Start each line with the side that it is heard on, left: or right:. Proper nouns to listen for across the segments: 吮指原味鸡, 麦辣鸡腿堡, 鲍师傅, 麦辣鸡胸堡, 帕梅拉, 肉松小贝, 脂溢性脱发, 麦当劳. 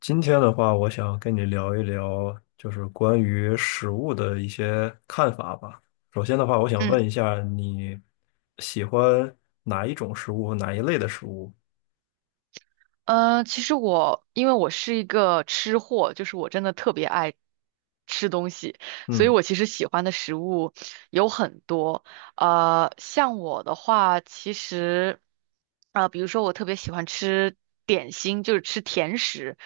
left: 今天的话，我想跟你聊一聊，就是关于食物的一些看法吧。首先的话，我想
right: 嗯，
left: 问一下，你喜欢哪一种食物和哪一类的食物？
right: 其实我因为是一个吃货，就是我真的特别爱吃东西，所以
left: 嗯
right: 我其实喜欢的食物有很多。像我的话，比如说我特别喜欢吃点心，就是吃甜食，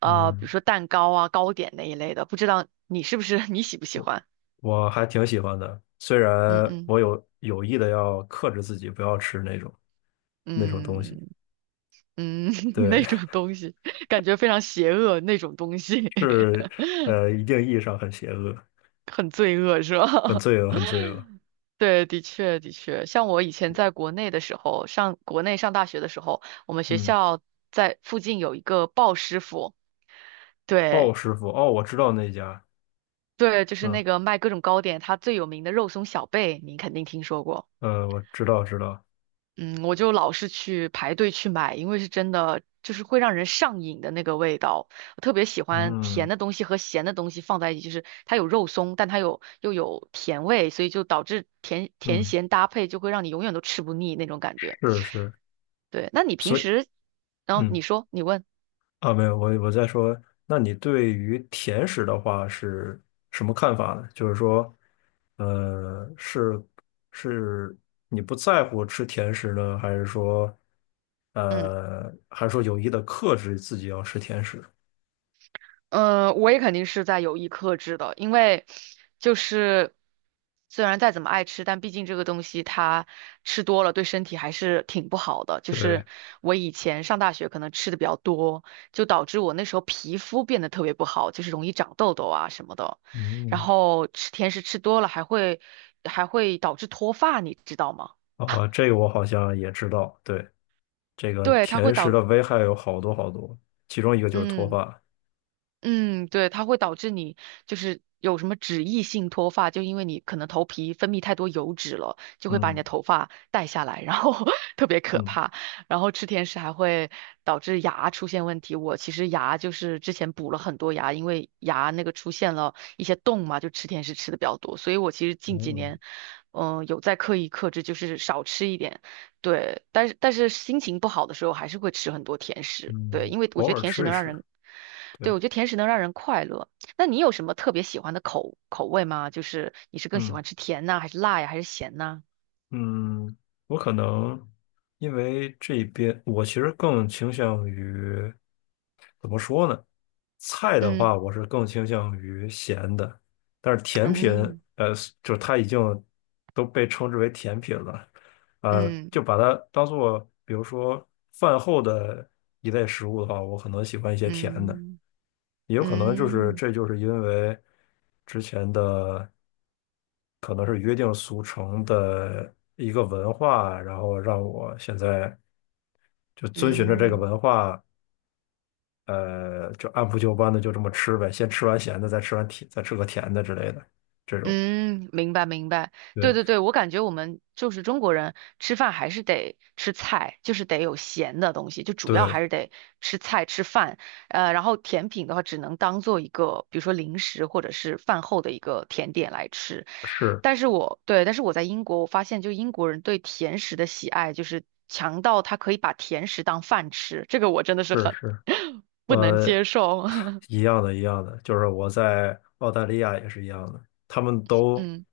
right: 比如
left: 嗯，
right: 说蛋糕啊、糕点那一类的。不知道你是不是 你喜不喜欢？
left: 我还挺喜欢的，虽然
right: 嗯嗯
left: 我有意的要克制自己，不要吃那种东西。
right: 嗯嗯，那
left: 对，
right: 种东西，感觉非常邪恶那种东西。
left: 是。 一定意义上很邪恶，
right: 很罪恶是
left: 很
right: 吧？
left: 罪恶，很罪恶。
right: 对，的确的确，像我以前在国内的时候，上国内上大学的时候，我们学
left: 嗯，
right: 校在附近有一个鲍师傅，对
left: 鲍师傅，哦，我知道那家。
right: 对，就是
left: 嗯
right: 那个卖各种糕点，他最有名的肉松小贝，您肯定听说过。
left: 我知道知道，
right: 嗯，我就老是去排队去买，因为是真的，就是会让人上瘾的那个味道。我特别喜欢甜
left: 嗯。
right: 的东西和咸的东西放在一起，就是它有肉松，但它有又有甜味，所以就导致甜甜
left: 嗯，
right: 咸搭配就会让你永远都吃不腻那种感觉。
left: 是是，
right: 对，那你平
left: 所以
right: 时，你
left: 嗯。
right: 说，你问，
left: 没有，我在说，那你对于甜食的话是什么看法呢？就是说，呃，是是你不在乎吃甜食呢，还是说，
right: 嗯。
left: 还是说有意的克制自己要吃甜食？
right: 嗯，我也肯定是在有意克制的，因为就是虽然再怎么爱吃，但毕竟这个东西它吃多了对身体还是挺不好的。就
left: 对，
right: 是我以前上大学可能吃的比较多，就导致我那时候皮肤变得特别不好，就是容易长痘痘啊什么的。然
left: 嗯。
right: 后吃甜食吃多了还会导致脱发，你知道吗？
left: 啊，这个我好像也知道，对，这个
right: 对，它会
left: 甜食
right: 导，
left: 的危害有好多好多，其中一个就是脱
right: 嗯。
left: 发，
right: 嗯，对，它会导致你就是有什么脂溢性脱发，就因为你可能头皮分泌太多油脂了，就会把你的
left: 嗯
right: 头发带下来，然后 特别可
left: 嗯。
right: 怕。然后吃甜食还会导致牙出现问题。我其实牙就是之前补了很多牙，因为牙那个出现了一些洞嘛，就吃甜食吃的比较多，所以我其实近几
left: 嗯
right: 年，有在刻意克制，就是少吃一点。对，但是心情不好的时候还是会吃很多甜食，对，
left: 嗯，
right: 因为我
left: 偶
right: 觉得
left: 尔
right: 甜食
left: 吃一
right: 能让
left: 吃。
right: 人，对，
left: 对，
right: 我觉得甜食能让人快乐。那你有什么特别喜欢的口味吗？就是你是更喜
left: 嗯。
right: 欢吃甜呐，还是辣呀，还是咸呐？
left: 嗯，我可能因为这边我其实更倾向于怎么说呢？菜的
right: 嗯
left: 话，我是更倾向于咸的，但是甜品，
right: 嗯
left: 呃，就是它已经都被称之为甜品了，呃，
right: 嗯
left: 就把它当做比如说饭后的一类食物的话，我可能喜欢一些甜的。
right: 嗯
left: 也有可能就是
right: 嗯
left: 这就是因为之前的可能是约定俗成的一个文化，然后让我现在就遵循着这个
right: 嗯嗯。
left: 文化，就按部就班的就这么吃呗，先吃完咸的，再吃完甜，再吃个甜的之类的这种。
right: 嗯，明白明白，对
left: 对
right: 对对，我感觉我们就是中国人吃饭还是得吃菜，就是得有咸的东西，就主要还
left: 对，
right: 是得吃菜吃饭，然后甜品的话只能当做一个，比如说零食或者是饭后的一个甜点来吃。
left: 是
right: 但是我在英国，我发现就英国人对甜食的喜爱就是强到他可以把甜食当饭吃，这个我真的是
left: 是
right: 很
left: 是。
right: 不能
left: 呃，
right: 接受。
left: 一样的，一样的，就是我在澳大利亚也是一样的，他们都。
right: 嗯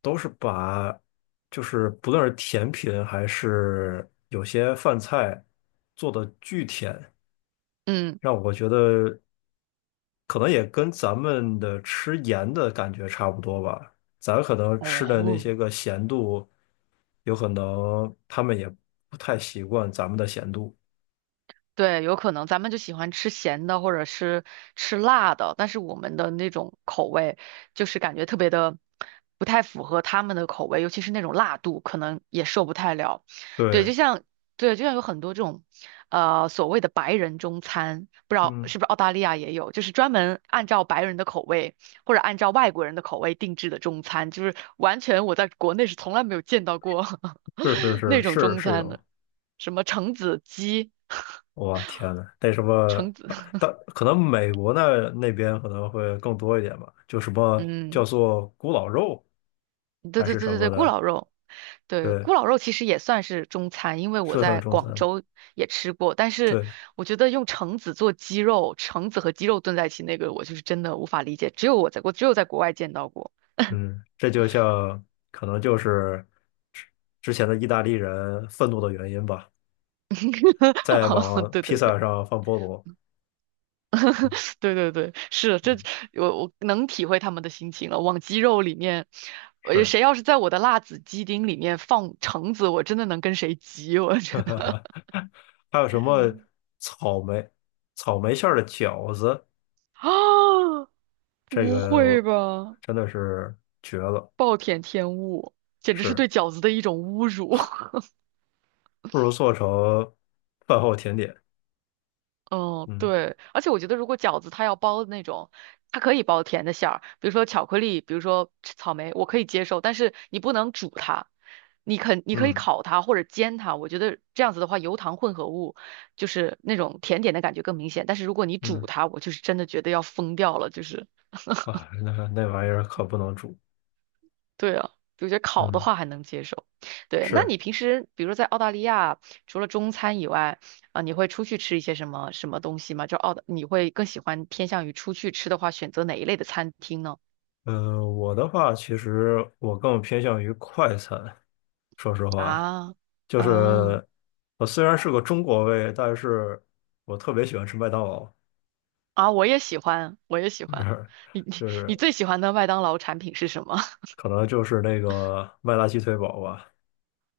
left: 都是把就是不论是甜品还是有些饭菜做的巨甜，
right: 嗯，
left: 让我觉得可能也跟咱们的吃盐的感觉差不多吧。咱可能吃的那
right: 哦。
left: 些个咸度，有可能他们也不太习惯咱们的咸度。
right: 对，有可能咱们就喜欢吃咸的或者是吃辣的，但是我们的那种口味就是感觉特别的不太符合他们的口味，尤其是那种辣度，可能也受不太了。对，
left: 对，
right: 就像对，就像有很多这种所谓的白人中餐，不知道
left: 嗯，
right: 是不是澳大利亚也有，就是专门按照白人的口味或者按照外国人的口味定制的中餐，就是完全我在国内是从来没有见到过
left: 是是
right: 那
left: 是
right: 种
left: 是
right: 中
left: 是
right: 餐
left: 有。
right: 的，什么橙子鸡。
left: 哇，天呐，那什么，
right: 橙子，
left: 但可能美国那边可能会更多一点吧，就什么叫
right: 嗯，
left: 做古老肉
right: 对
left: 还
right: 对
left: 是
right: 对
left: 什
right: 对
left: 么
right: 对，咕
left: 的，
right: 老肉，对，
left: 对，
right: 咕老肉其实也算是中餐，因为我
left: 是算是
right: 在
left: 中
right: 广
left: 餐，
right: 州也吃过，但是
left: 对。
right: 我觉得用橙子做鸡肉，橙子和鸡肉炖在一起，那个我就是真的无法理解，只有我在我只有在国外见到过。
left: 嗯，这就像可能就是之之前的意大利人愤怒的原因吧，在 往
right: 对
left: 披
right: 对对
left: 萨上放菠萝，嗯
right: 对对对，是这
left: 嗯，
right: 我能体会他们的心情了。往鸡肉里面，
left: 是，
right: 谁要是在我的辣子鸡丁里面放橙子，我真的能跟谁急，我真的。
left: 还有什么 草莓草莓馅儿的饺子，
right: 啊，
left: 这
right: 不会
left: 个
right: 吧？
left: 真的是绝了。
right: 暴殄天物，简直是
left: 是，
right: 对饺子的一种侮辱。
left: 不如做成饭后甜点。
right: 嗯，
left: 嗯
right: 对，而且我觉得如果饺子它要包那种，它可以包甜的馅儿，比如说巧克力，比如说草莓，我可以接受，但是你不能煮它，你可以
left: 嗯
right: 烤它或者煎它，我觉得这样子的话，油糖混合物就是那种甜点的感觉更明显，但是如果你煮
left: 嗯，
right: 它，我就是真的觉得要疯掉了，就是。
left: 啊，那那玩意儿可不能煮。
right: 对啊，我觉得烤的
left: 嗯，
right: 话还能接受。对，那
left: 是。
right: 你平时比如说在澳大利亚，除了中餐以外，你会出去吃一些什么什么东西吗？就澳大，你会更喜欢偏向于出去吃的话，选择哪一类的餐厅呢？
left: 我的话，其实我更偏向于快餐。说实话，
right: 啊，
left: 就
right: 嗯，
left: 是我虽然是个中国胃，但是我特别喜欢吃麦当劳，
right: 啊，我也喜欢，我也喜
left: 就
right: 欢。
left: 是
right: 你你
left: 就
right: 你
left: 是
right: 最喜欢的麦当劳产品是什么？
left: 可能就是那个麦辣鸡腿堡吧。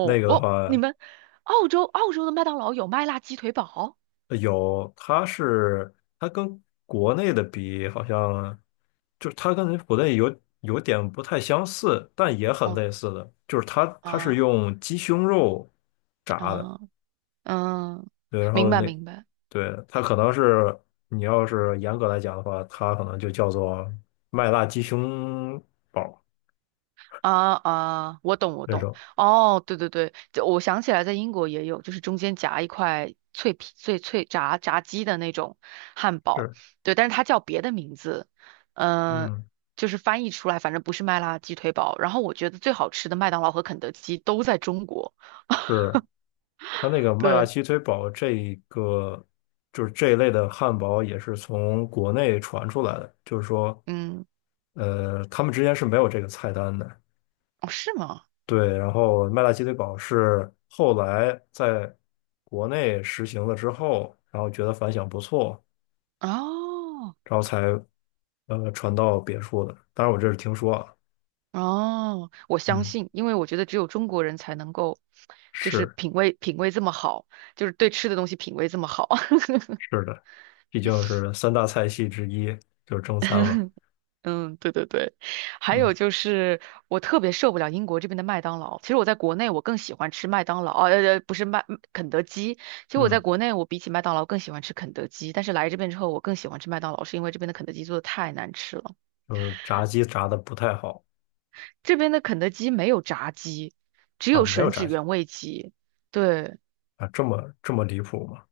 left: 那个的
right: 你
left: 话，
right: 们澳洲的麦当劳有麦辣鸡腿堡？
left: 有，它是它跟国内的比，好像就是它跟国内有点不太相似，但也很
right: 哦
left: 类似的，就是它是
right: 啊，
left: 用鸡胸肉炸的，
right: 嗯嗯，
left: 对，然
right: 明
left: 后
right: 白
left: 那
right: 明白。
left: 对它可能是你要是严格来讲的话，它可能就叫做麦辣鸡胸堡
right: 啊啊，我懂我
left: 那
right: 懂，
left: 种，
right: 哦，对对对，这我想起来，在英国也有，就是中间夹一块脆皮炸鸡的那种汉堡，
left: 是，
right: 对，但是它叫别的名字，嗯、
left: 嗯，
right: 就是翻译出来，反正不是麦辣鸡腿堡。然后我觉得最好吃的麦当劳和肯德基都在中国，
left: 是。它那个麦辣
right: 对，
left: 鸡腿堡这一个就是这一类的汉堡也是从国内传出来的，就是说，
right: 嗯，
left: 他们之间是没有这个菜单的。
right: 哦，是吗？
left: 对，然后麦辣鸡腿堡是后来在国内实行了之后，然后觉得反响不错，
right: 哦
left: 然后才传到别处的。当然，我这是听说啊，
right: 哦，我相
left: 嗯，
right: 信，因为我觉得只有中国人才能够，就是
left: 是
right: 品味这么好，就是对吃的东西品味这么好。
left: 是的，毕竟是三大菜系之一，就是中餐嘛，
right: 嗯，对对对，还有
left: 嗯
right: 就是我特别受不了英国这边的麦当劳。其实我在国内我更喜欢吃麦当劳，哦呃，呃不是麦肯德基。其实我在
left: 嗯，
right: 国内我比起麦当劳更喜欢吃肯德基，但是来这边之后我更喜欢吃麦当劳，是因为这边的肯德基做的太难吃了。
left: 就是炸鸡炸的不太好。
right: 这边的肯德基没有炸鸡，只
left: 啊，
right: 有
left: 没有
right: 吮指
left: 炸鸡
right: 原味鸡。对，
left: 啊，这么这么离谱吗？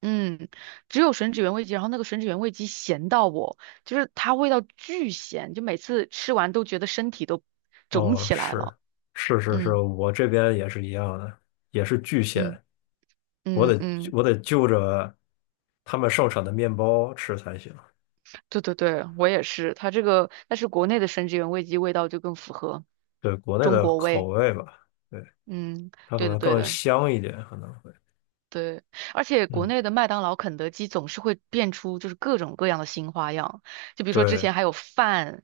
right: 嗯，只有吮指原味鸡，然后那个吮指原味鸡咸到我，就是它味道巨咸，就每次吃完都觉得身体都肿
left: 哦，
right: 起来
left: 是
right: 了。
left: 是是是，
right: 嗯
left: 我这边也是一样的，也是巨鲜，
right: 嗯。
left: 我
right: 嗯
left: 得
right: 嗯，
left: 我得就着他们盛产的面包吃才行。
right: 对对对，我也是。它这个，但是国内的生殖原味鸡味道就更符合
left: 对，国内
right: 中
left: 的
right: 国
left: 口
right: 味。
left: 味吧，对，
right: 嗯，
left: 它可
right: 对的
left: 能
right: 对
left: 更
right: 的，
left: 香一点，可能会，
right: 对，而且国
left: 嗯，
right: 内的麦当劳、肯德基总是会变出就是各种各样的新花样，就比如说之
left: 对，
right: 前还有饭，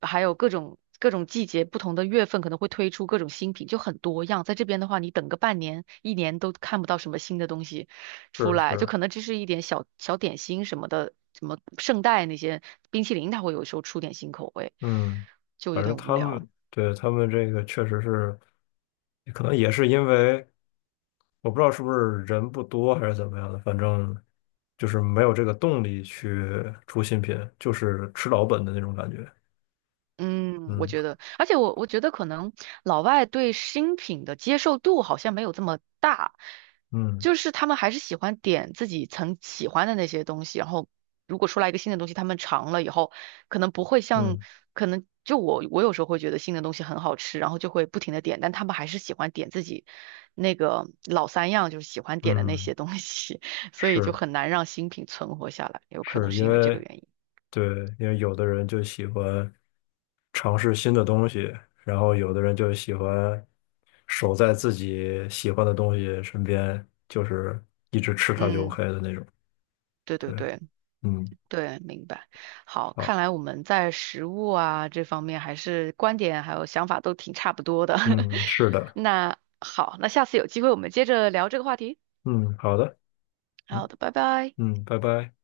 right: 还有各种季节、不同的月份可能会推出各种新品，就很多样。在这边的话，你等个半年、一年都看不到什么新的东西出
left: 是
right: 来，就
left: 是，
right: 可能只是一点小小点心什么的，什么圣代那些冰淇淋，它会有时候出点新口味，
left: 嗯，
right: 就有
left: 反正
right: 点无
left: 他
right: 聊。
left: 们对他们这个确实是，可能也是因为我不知道是不是人不多还是怎么样的，反正就是没有这个动力去出新品，就是吃老本的那种感觉。
right: 嗯，我
left: 嗯
right: 觉得，而且我觉得可能老外对新品的接受度好像没有这么大，
left: 嗯
right: 就是他们还是喜欢点自己曾喜欢的那些东西，然后如果出来一个新的东西，他们尝了以后，可能不会像，
left: 嗯
right: 可能就我有时候会觉得新的东西很好吃，然后就会不停的点，但他们还是喜欢点自己那个老三样，就是喜欢点的那
left: 嗯，
right: 些东西，所以就
left: 是
right: 很难让新品存活下来，有可能
left: 是，因
right: 是因为这个
left: 为
right: 原因。
left: 对，因为有的人就喜欢尝试新的东西，然后有的人就喜欢守在自己喜欢的东西身边，就是一直吃它就
right: 嗯，
left: OK 的那种。
right: 对对
left: 对，
right: 对。
left: 嗯，
right: 对，明白。好，
left: 好，
right: 看来我们在食物啊这方面还是观点还有想法都挺差不多的。
left: 嗯，是 的，
right: 那好，那下次有机会我们接着聊这个话题。
left: 嗯，好的，
right: 好
left: 嗯
right: 的，拜拜。
left: 嗯，拜拜。